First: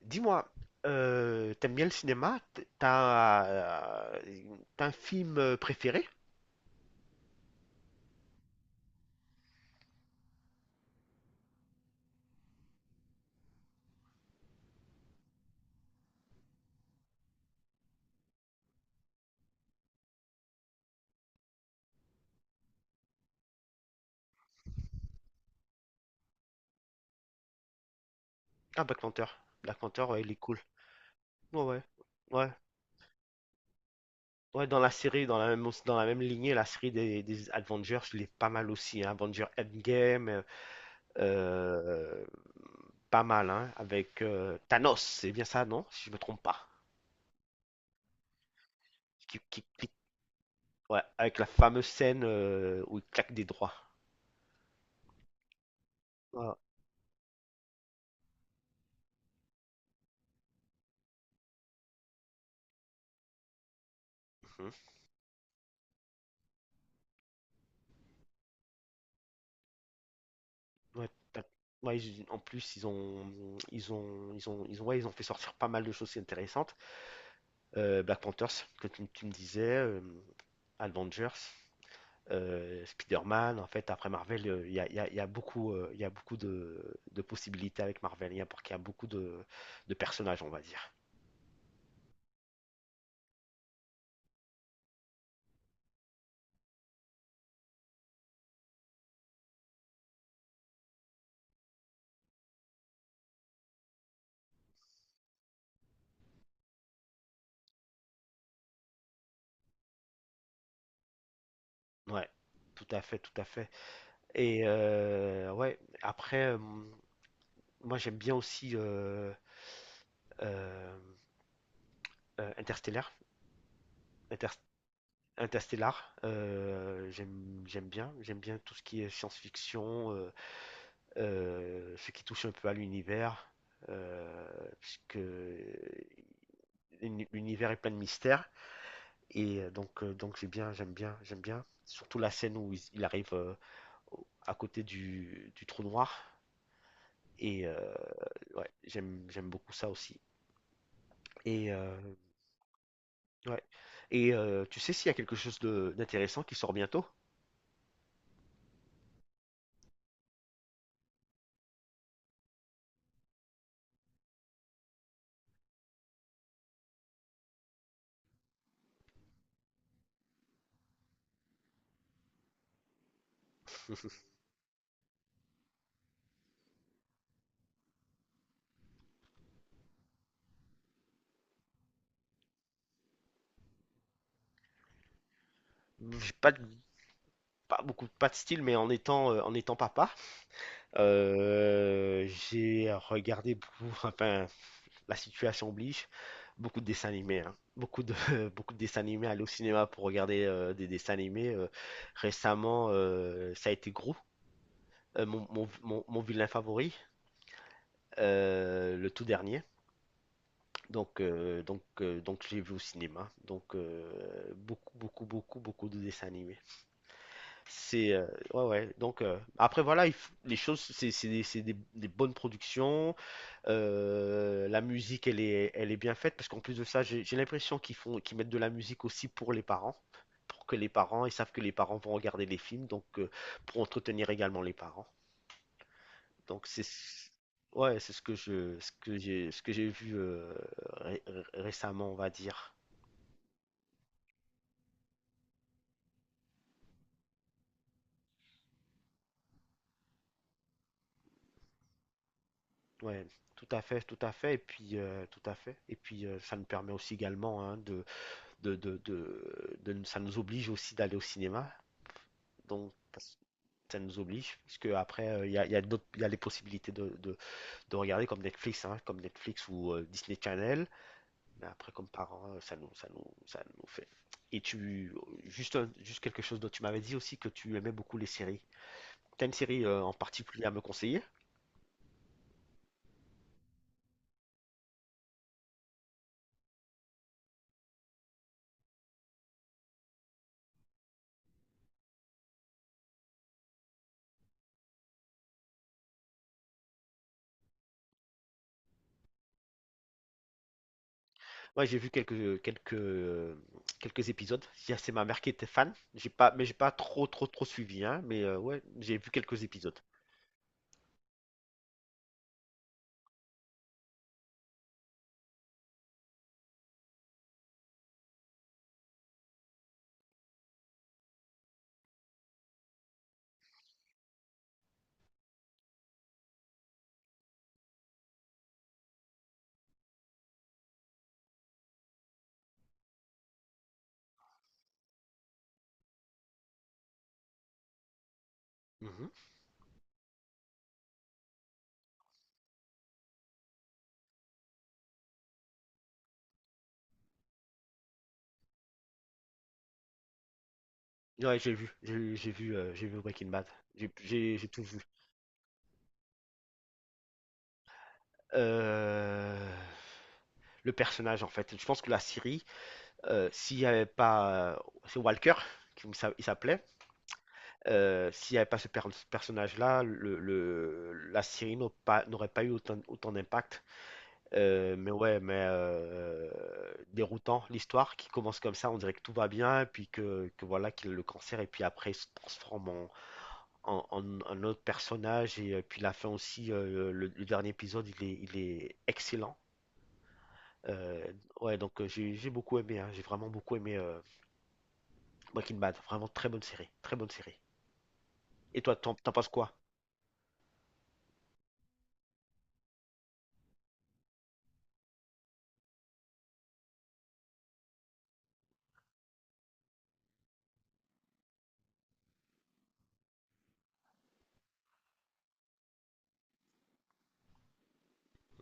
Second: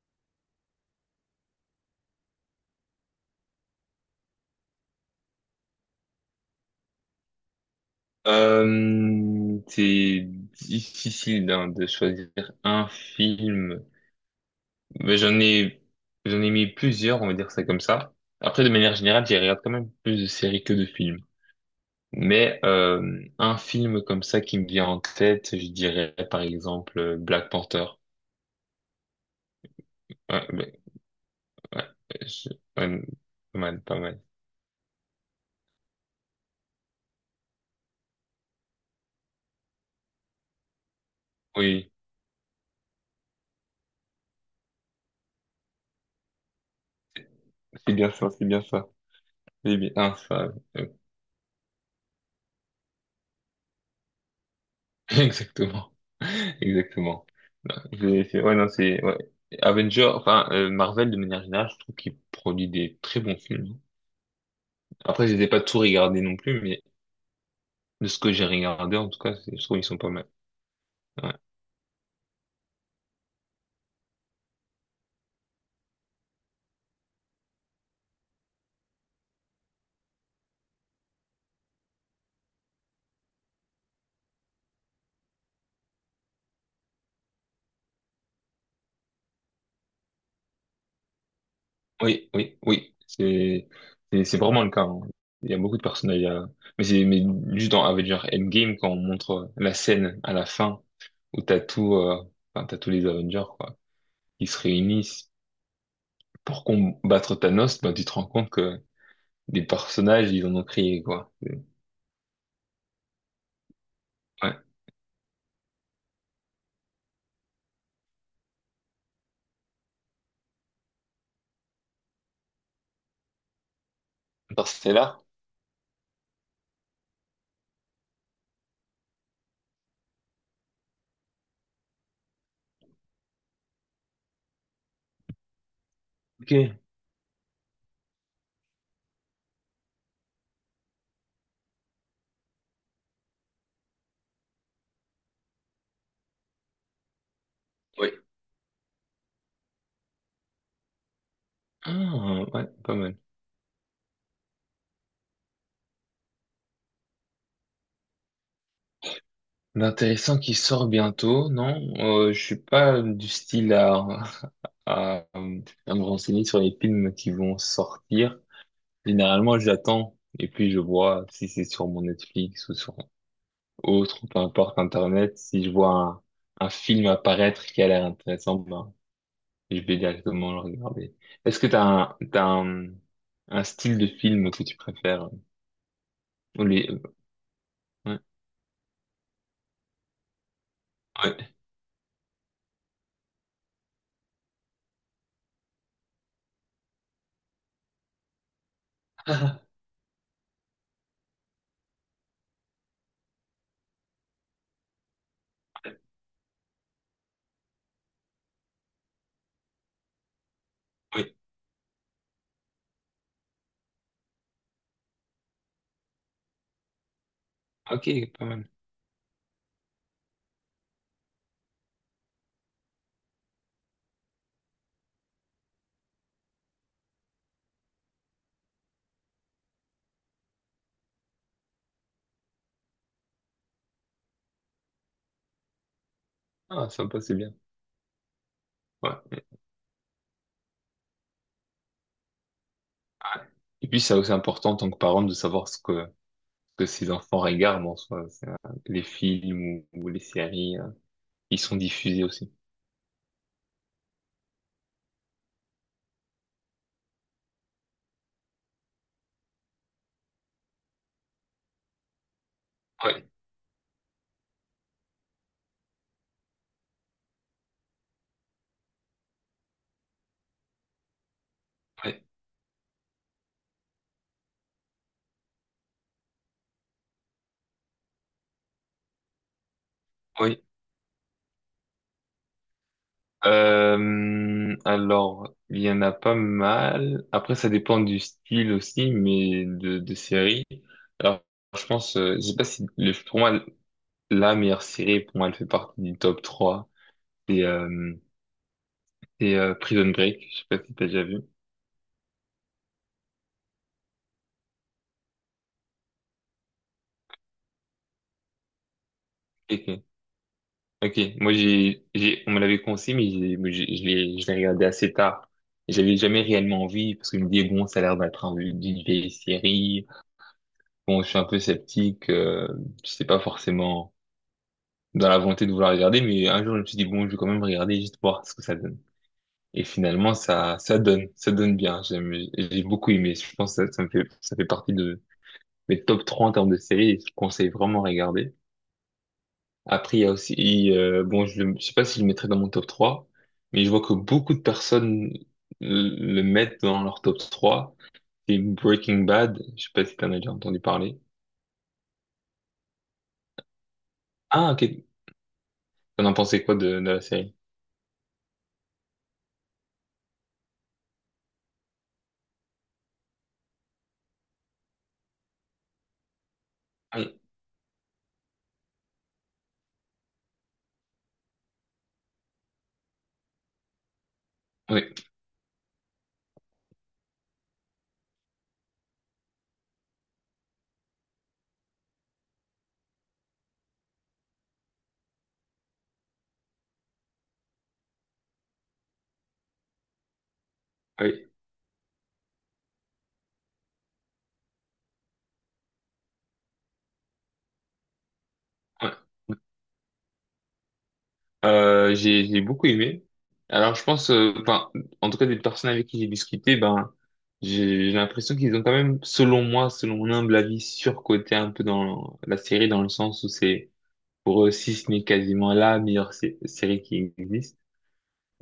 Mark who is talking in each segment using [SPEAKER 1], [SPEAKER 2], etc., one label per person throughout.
[SPEAKER 1] Dis-moi, t'aimes bien le cinéma? Euh, t'as un film préféré?
[SPEAKER 2] C'est difficile hein, de choisir un film. Mais j'en ai mis plusieurs, on va dire ça comme ça. Après, de manière générale, j'y regarde quand même plus de séries que de films. Mais un film comme ça qui me vient en tête, je dirais par exemple Black Panther.
[SPEAKER 1] Ah, Black Panther. Black Panther, ouais, il est
[SPEAKER 2] Ouais,
[SPEAKER 1] cool.
[SPEAKER 2] mais-
[SPEAKER 1] Ouais, ouais.
[SPEAKER 2] ouais,
[SPEAKER 1] Ouais,
[SPEAKER 2] je- ouais, pas mal, pas mal.
[SPEAKER 1] ouais, dans la série, dans la même lignée, la série des Avengers, je l'ai pas mal aussi, hein. Avengers Endgame,
[SPEAKER 2] Oui,
[SPEAKER 1] euh, pas mal, hein, avec Thanos, c'est bien ça, non? Si je me trompe pas.
[SPEAKER 2] c'est bien ça, c'est bien ça.
[SPEAKER 1] Qui, qui-
[SPEAKER 2] C'est
[SPEAKER 1] qui-
[SPEAKER 2] bien ah, ça, euh,
[SPEAKER 1] ouais, avec la fameuse scène où il claque des droits.
[SPEAKER 2] exactement.
[SPEAKER 1] Voilà.
[SPEAKER 2] Exactement. Ouais, non, c'est, ouais. Avenger, enfin, Marvel, de manière générale, je trouve qu'il produit des très bons films. Après, je les ai pas tout regardés non plus, mais de ce que j'ai regardé, en tout cas, je trouve qu'ils sont pas mal.
[SPEAKER 1] Ouais,
[SPEAKER 2] Ouais.
[SPEAKER 1] ouais, en plus ils ont ouais, ils ont fait sortir pas mal de choses intéressantes. Black Panthers que tu me disais, Avengers, Spider-Man. En fait, après Marvel, il y a beaucoup de possibilités avec Marvel. Il y a pour qu'il y a beaucoup de personnages, on va dire.
[SPEAKER 2] Oui, oui, oui. C'est, c'est vraiment le cas. Hein. Il y a beaucoup de personnages. Mais c'est, mais juste dans Avenger Endgame, quand on montre la scène à la fin, où t'as tout, enfin, t'as tous les Avengers, quoi, qui se réunissent pour combattre Thanos, ben, tu te rends compte que des personnages, ils en ont créé, quoi.
[SPEAKER 1] Ouais, tout à fait, tout à fait.
[SPEAKER 2] Ouais.
[SPEAKER 1] Et ouais, après moi j'aime bien aussi euh, Interstellar.
[SPEAKER 2] Par là.
[SPEAKER 1] Interstellar, j'aime bien tout ce qui est science-fiction, ce qui touche un peu à l'univers, puisque
[SPEAKER 2] Ok.
[SPEAKER 1] l'univers est plein de mystères et donc j'ai bien, j'aime bien, j'aime bien, surtout la scène où il arrive à côté du trou noir et
[SPEAKER 2] Oui.
[SPEAKER 1] ouais, j'aime beaucoup ça aussi et
[SPEAKER 2] Ah, ouais, pas mal.
[SPEAKER 1] ouais et tu sais s'il y a quelque chose de d'intéressant qui sort bientôt?
[SPEAKER 2] L'intéressant qui sort bientôt, non? Je suis pas du style à, à me renseigner sur les films qui vont sortir. Généralement, j'attends et puis je vois si c'est sur mon Netflix ou sur autre, peu importe Internet. Si je vois un film apparaître qui a l'air intéressant, ben, je vais directement le regarder. Est-ce que t'as un style de film que tu préfères?
[SPEAKER 1] J'ai pas
[SPEAKER 2] Ou les...
[SPEAKER 1] pas beaucoup,
[SPEAKER 2] Ouais,
[SPEAKER 1] pas de style, mais en étant papa,
[SPEAKER 2] ouais,
[SPEAKER 1] j'ai regardé beaucoup, enfin, la situation oblige, beaucoup de dessins animés, hein. Beaucoup de, beaucoup de dessins animés, aller au cinéma pour regarder des dessins animés. Récemment, ça a été Gros, mon vilain favori, le tout dernier. Donc,
[SPEAKER 2] oui.
[SPEAKER 1] euh, donc, euh, donc, je l'ai vu au cinéma. Donc, beaucoup, beaucoup, beaucoup, beaucoup de dessins animés.
[SPEAKER 2] Ok,
[SPEAKER 1] C'est
[SPEAKER 2] pas
[SPEAKER 1] ouais
[SPEAKER 2] mal.
[SPEAKER 1] ouais donc après voilà les choses c'est des bonnes productions. La musique elle est bien faite parce qu'en plus de ça j'ai l'impression qu'ils mettent de la musique aussi pour les parents, pour que les parents ils savent que les parents vont regarder les films, donc pour entretenir également les parents, donc c'est
[SPEAKER 2] Ah, sympa, c'est bien.
[SPEAKER 1] ouais, c'est ce que je
[SPEAKER 2] Ouais. Ouais.
[SPEAKER 1] ce que j'ai vu récemment, on va dire.
[SPEAKER 2] Et puis, c'est aussi important en tant que parent de savoir ce que ses enfants regardent en soi. C'est, les films ou les séries, ils sont diffusés aussi.
[SPEAKER 1] Ouais, tout à fait, tout à fait, et puis tout à fait, et puis ça nous permet aussi également, hein, ça nous oblige aussi d'aller au cinéma. Donc,
[SPEAKER 2] Ouais,
[SPEAKER 1] ça nous oblige, parce que après, il y a les possibilités de regarder comme Netflix, hein, comme Netflix ou Disney Channel. Mais après, comme
[SPEAKER 2] ouais,
[SPEAKER 1] parents, ça nous fait. Et juste, juste quelque chose dont tu m'avais dit aussi que tu aimais beaucoup les séries. T'as une série en
[SPEAKER 2] oui.
[SPEAKER 1] particulier à me conseiller?
[SPEAKER 2] Alors, il y en a pas mal. Après, ça dépend du style aussi, mais de série. Alors, je pense, je sais pas si, pour moi, la meilleure série, pour moi, elle fait partie du top trois. C'est euh, c'est, Prison Break. Je sais pas si t'as déjà vu.
[SPEAKER 1] Moi, j'ai vu quelques épisodes. Il C'est ma mère qui était fan. J'ai pas, mais j'ai pas trop, trop, trop suivi, hein. Mais ouais, j'ai vu quelques épisodes.
[SPEAKER 2] Ok, ok. Moi, j'ai, on me l'avait conseillé, mais je l'ai regardé assez tard. J'avais jamais réellement envie parce que je me disais, bon, ça a l'air d'être d'une vieille série. Bon, je suis un peu sceptique. Je sais pas forcément dans la volonté de vouloir regarder, mais un jour je me suis dit bon, je vais quand même regarder juste voir ce que ça donne. Et finalement, ça donne bien. J'ai beaucoup aimé. Je pense que ça fait partie de mes top trois en termes de séries. Et je conseille vraiment à regarder.
[SPEAKER 1] Mhm.
[SPEAKER 2] Après, il y a aussi, bon, je sais pas si je le mettrais dans mon top trois, mais je vois que beaucoup de personnes le mettent dans leur top trois. C'est Breaking Bad. Je sais pas si t'en as déjà entendu parler.
[SPEAKER 1] Ouais, j'ai vu Breaking Bad. J'ai
[SPEAKER 2] Ah,
[SPEAKER 1] tout
[SPEAKER 2] ok.
[SPEAKER 1] vu.
[SPEAKER 2] T'en as pensé quoi de la série?
[SPEAKER 1] Euh, le personnage, en fait, je pense que la série, s'il n'y avait pas, c'est Walker, qui me il s'appelait,
[SPEAKER 2] Ah, oui,
[SPEAKER 1] s'il n'y avait pas ce personnage-là, la série n'aurait pas eu autant d'impact.
[SPEAKER 2] oui,
[SPEAKER 1] Mais ouais, mais déroutant, l'histoire qui commence comme ça, on dirait que tout va bien, puis que voilà qu'il a le cancer, et puis après il se transforme en autre personnage. Et puis la fin aussi, le dernier épisode il est excellent. Euh,
[SPEAKER 2] oui.
[SPEAKER 1] ouais donc j'ai beaucoup aimé, hein, j'ai vraiment beaucoup aimé, Breaking Bad, vraiment très bonne série, très bonne série. Et toi,
[SPEAKER 2] Ouais.
[SPEAKER 1] t'en penses quoi?
[SPEAKER 2] J'ai beaucoup aimé. Alors je pense, enfin, en tout cas des personnes avec qui j'ai discuté, ben j'ai l'impression qu'ils ont quand même, selon moi, selon mon humble avis, surcoté un peu dans la série dans le sens où c'est pour eux si ce n'est quasiment la meilleure série qui existe.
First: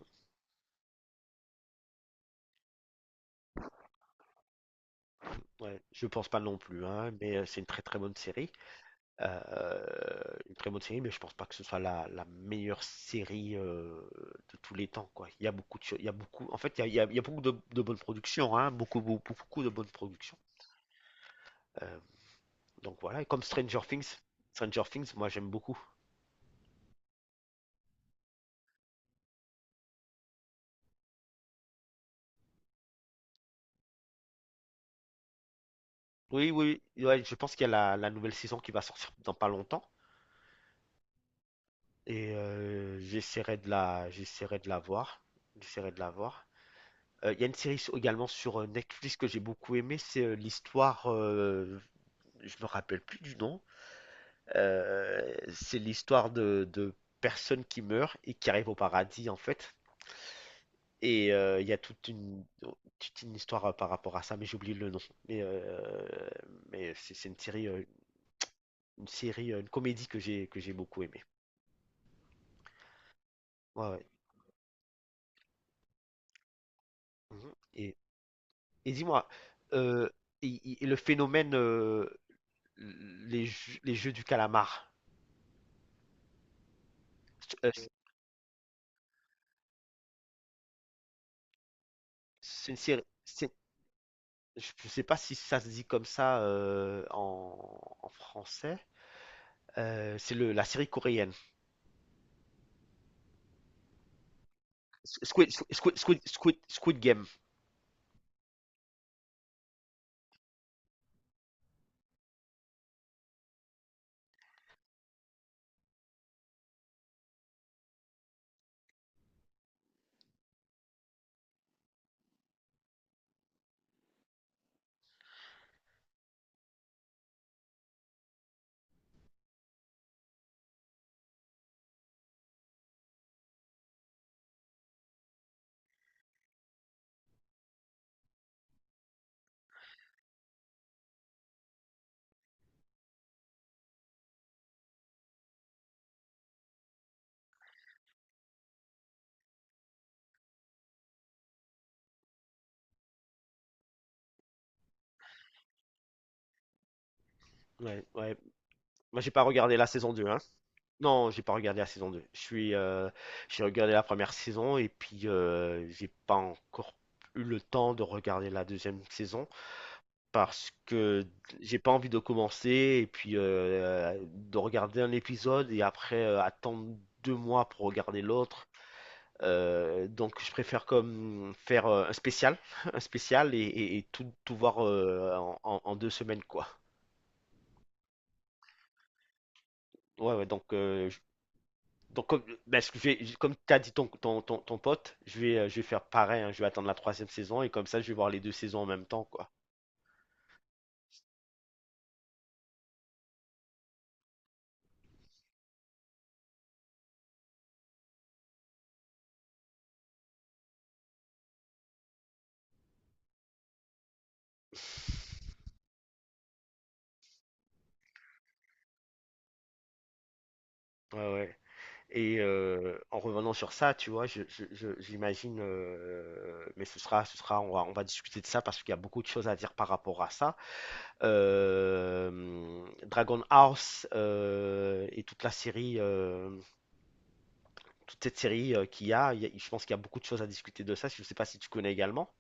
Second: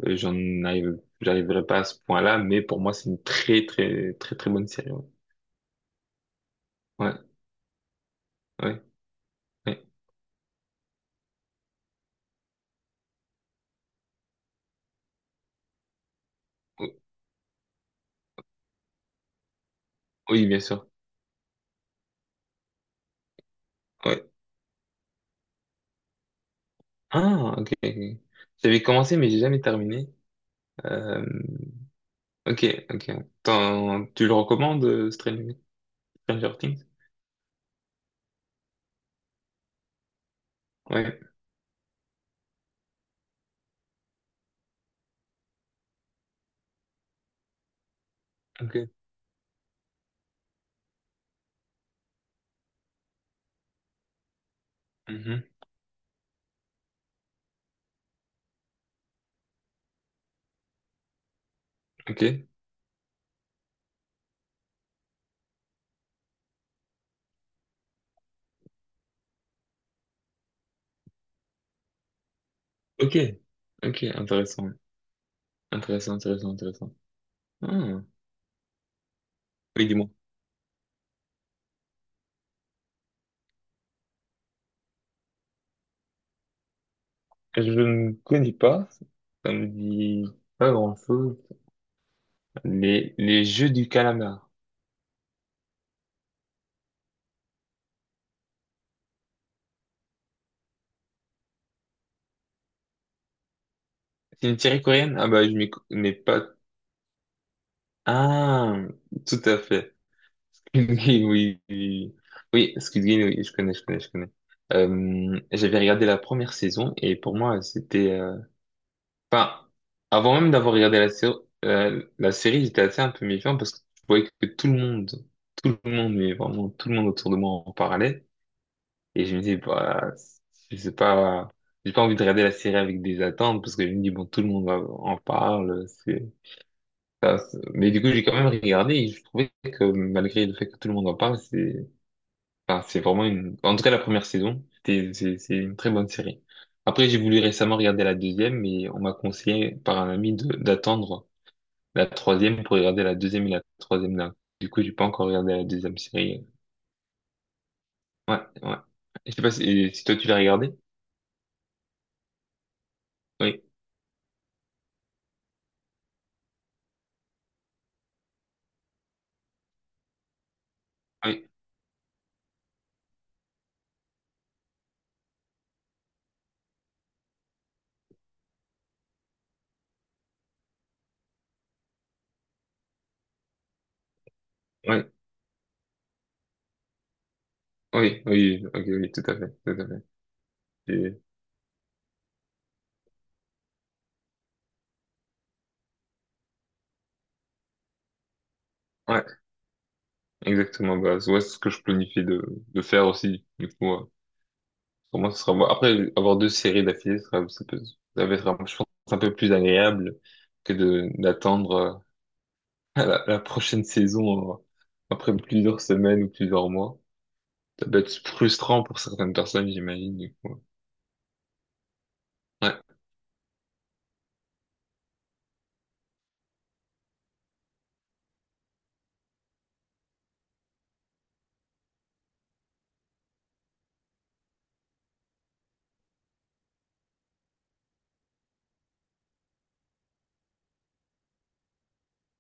[SPEAKER 2] Euh, j'en j'arriverai pas à ce point-là, mais pour moi c'est une très très très très bonne série. Ouais,
[SPEAKER 1] Ouais, je pense pas non plus, hein,
[SPEAKER 2] ouais,
[SPEAKER 1] mais c'est une très très bonne série.
[SPEAKER 2] ouais.
[SPEAKER 1] Euh,
[SPEAKER 2] Ouais.
[SPEAKER 1] une très bonne série, mais je pense pas que ce soit la meilleure série de tous les temps, quoi. Il y a beaucoup, en fait
[SPEAKER 2] O-
[SPEAKER 1] il y a beaucoup de bonnes productions, hein, beaucoup, beaucoup beaucoup de bonnes productions.
[SPEAKER 2] Oui, bien sûr.
[SPEAKER 1] Euh, Donc voilà, et comme Stranger Things,
[SPEAKER 2] Ouais.
[SPEAKER 1] Stranger Things, moi j'aime beaucoup.
[SPEAKER 2] Ah, ok. Ok. J'avais commencé mais j'ai jamais terminé. Euh, Ok, ok. T'en- tu le recommandes,
[SPEAKER 1] Oui,
[SPEAKER 2] Stranger
[SPEAKER 1] oui,
[SPEAKER 2] Things?
[SPEAKER 1] ouais, je pense qu'il y a la nouvelle saison qui va sortir dans pas longtemps.
[SPEAKER 2] Ouais,
[SPEAKER 1] Et j'essaierai de la voir. J'essaierai de la voir. Il y a une série également sur
[SPEAKER 2] ok.
[SPEAKER 1] Netflix que j'ai beaucoup aimée, c'est l'histoire, je me rappelle plus du nom.
[SPEAKER 2] Mhm,
[SPEAKER 1] C'est l'histoire de personnes qui meurent et qui arrivent au paradis, en fait. Et il y a
[SPEAKER 2] ok,
[SPEAKER 1] toute une histoire par rapport à ça, mais j'oublie le nom. Mais, euh, mais c'est une série, une comédie que j'ai beaucoup aimée.
[SPEAKER 2] ok,
[SPEAKER 1] Ouais,
[SPEAKER 2] ok,
[SPEAKER 1] ouais.
[SPEAKER 2] intéressant, intéressant, intéressant, intéressant.
[SPEAKER 1] Mhm.
[SPEAKER 2] Ah,
[SPEAKER 1] Et dis-moi,
[SPEAKER 2] oui, dis-moi.
[SPEAKER 1] euh, et le phénomène, les jeux du calamar,
[SPEAKER 2] Je
[SPEAKER 1] euh,
[SPEAKER 2] ne connais pas, ça me dit pas grand-chose.
[SPEAKER 1] c'est une série.
[SPEAKER 2] Les jeux du calamar.
[SPEAKER 1] Je ne sais pas si ça se dit comme ça en français. C'est le la série coréenne.
[SPEAKER 2] C'est une série coréenne? Ah bah, je m'y connais pas.
[SPEAKER 1] Squid Game.
[SPEAKER 2] Ah, tout à fait. Squid Game, oui, oui. Oui, Squid Game, oui, je connais, je connais, je connais. J'avais regardé la première saison et pour moi, c'était... enfin, avant même d'avoir regardé la série, j'étais assez un peu méfiant parce que je voyais que tout le monde, mais vraiment tout le monde autour de moi en parlait. Et je me dis, bah, je sais pas, j'ai pas envie de regarder la série avec des attentes parce que je me dis, bon, tout le monde va- en parle. C'est- mais du coup, j'ai quand même regardé et je trouvais que malgré le fait que tout le monde en parle, c'est, enfin, c'est vraiment une, en tout cas, la première saison, c'est une très bonne série. Après, j'ai voulu récemment regarder la deuxième, mais on m'a conseillé par un ami d'attendre la troisième pour regarder la deuxième et la troisième là. Du coup, j'ai pas encore regardé la deuxième série.
[SPEAKER 1] Ouais, ouais.
[SPEAKER 2] Ouais, ouais.
[SPEAKER 1] Moi, j'ai
[SPEAKER 2] Je
[SPEAKER 1] pas
[SPEAKER 2] sais pas
[SPEAKER 1] regardé la
[SPEAKER 2] si, si
[SPEAKER 1] saison
[SPEAKER 2] toi tu
[SPEAKER 1] 2,
[SPEAKER 2] l'as
[SPEAKER 1] hein.
[SPEAKER 2] regardé.
[SPEAKER 1] Non, j'ai pas regardé la saison 2.
[SPEAKER 2] Oui,
[SPEAKER 1] J'ai regardé la première saison, et puis j'ai pas encore eu le temps de regarder la deuxième saison parce que
[SPEAKER 2] oui,
[SPEAKER 1] j'ai pas envie de commencer et puis de regarder un épisode et après attendre 2 mois pour regarder l'autre. Donc je préfère comme faire un spécial, un spécial, et et tout, tout voir
[SPEAKER 2] oui,
[SPEAKER 1] en 2 semaines, quoi.
[SPEAKER 2] oui, oui, ok, oui, tout à fait, tout à fait.
[SPEAKER 1] Ouais, ouais, donc
[SPEAKER 2] Et-
[SPEAKER 1] donc, comme, ben, ce que je vais- je- comme tu as dit ton pote, je vais faire pareil, hein, je vais attendre la troisième saison et comme ça, je vais voir les deux saisons en même temps,
[SPEAKER 2] ouais,
[SPEAKER 1] quoi.
[SPEAKER 2] exactement. Bah, ouais, c'est ce que je planifiais de faire aussi. Du coup, pour moi, ce sera bon. Après, avoir deux séries d'affilée, ce sera, ça peut- ça va être, un- je pense, un peu plus agréable que de d'attendre la prochaine saison après plusieurs semaines ou plusieurs mois. Ça doit être frustrant pour certaines personnes, j'imagine, du coup.
[SPEAKER 1] Ouais, ouais. Et
[SPEAKER 2] Ouais.
[SPEAKER 1] en revenant sur ça, tu vois, j'imagine, mais ce sera, on va discuter de ça parce qu'il y a beaucoup de choses à dire par rapport à ça. Dragon House et toute la série, toute cette série qu'il y a, il y a- je pense qu'il y a beaucoup de choses à discuter de ça. Je ne sais pas si tu connais également.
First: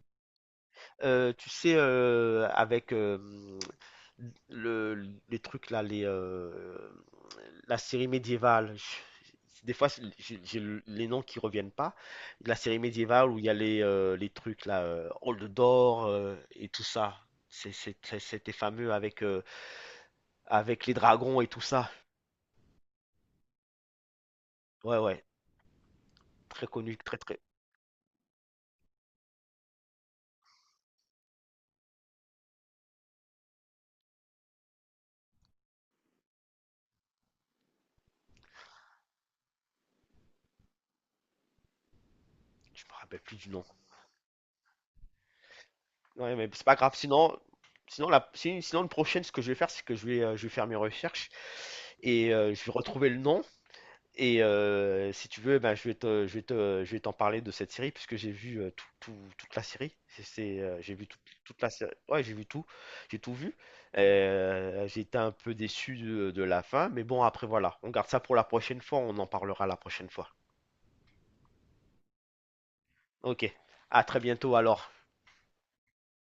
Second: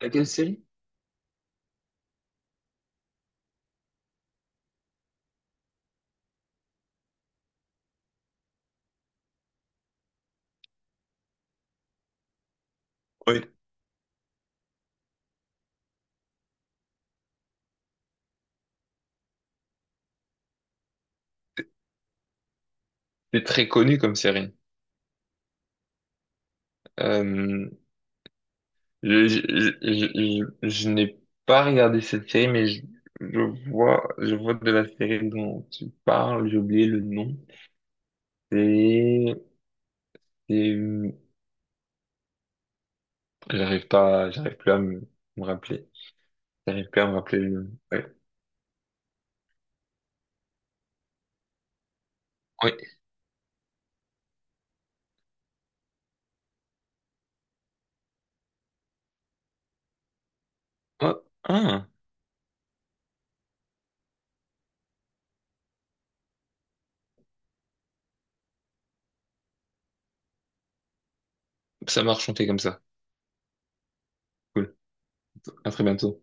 [SPEAKER 2] À quelle série?
[SPEAKER 1] Tu sais, avec le, les trucs là, la série médiévale, des fois j'ai les noms qui reviennent pas. La série médiévale où
[SPEAKER 2] Oui.
[SPEAKER 1] il y a les trucs là, Hold d'or, et tout ça. C'était fameux avec les dragons et tout ça.
[SPEAKER 2] C'est très connu comme série.
[SPEAKER 1] Ouais, ouais, très connu, très très.
[SPEAKER 2] Euh, je, je, je, je n'ai pas regardé cette série, mais je vois de la série dont tu parles, j'ai oublié le nom. C'est, c'est,
[SPEAKER 1] Je me rappelle plus du nom.
[SPEAKER 2] j'arrive pas, j'arrive plus à me rappeler.
[SPEAKER 1] Ouais, mais c'est pas
[SPEAKER 2] J'arrive
[SPEAKER 1] grave.
[SPEAKER 2] plus à me
[SPEAKER 1] Sinon,
[SPEAKER 2] rappeler le nom. Ouais.
[SPEAKER 1] sinon, la, si- Sinon, le prochain, ce que je vais faire, c'est que je vais faire mes recherches et je vais
[SPEAKER 2] Oui.
[SPEAKER 1] retrouver le nom. Et si tu veux, ben, je vais t'en parler de cette série puisque j'ai vu toute la série. J'ai vu
[SPEAKER 2] Oh,
[SPEAKER 1] toute la
[SPEAKER 2] ah,
[SPEAKER 1] série. Ouais, j'ai vu tout. J'ai tout vu. J'ai été un peu déçu de la fin, mais bon, après voilà, on garde ça pour la prochaine fois. On en parlera la prochaine fois.
[SPEAKER 2] ça marche, on fait comme ça.
[SPEAKER 1] Ok. À très bientôt
[SPEAKER 2] Cool.
[SPEAKER 1] alors.
[SPEAKER 2] À très bientôt.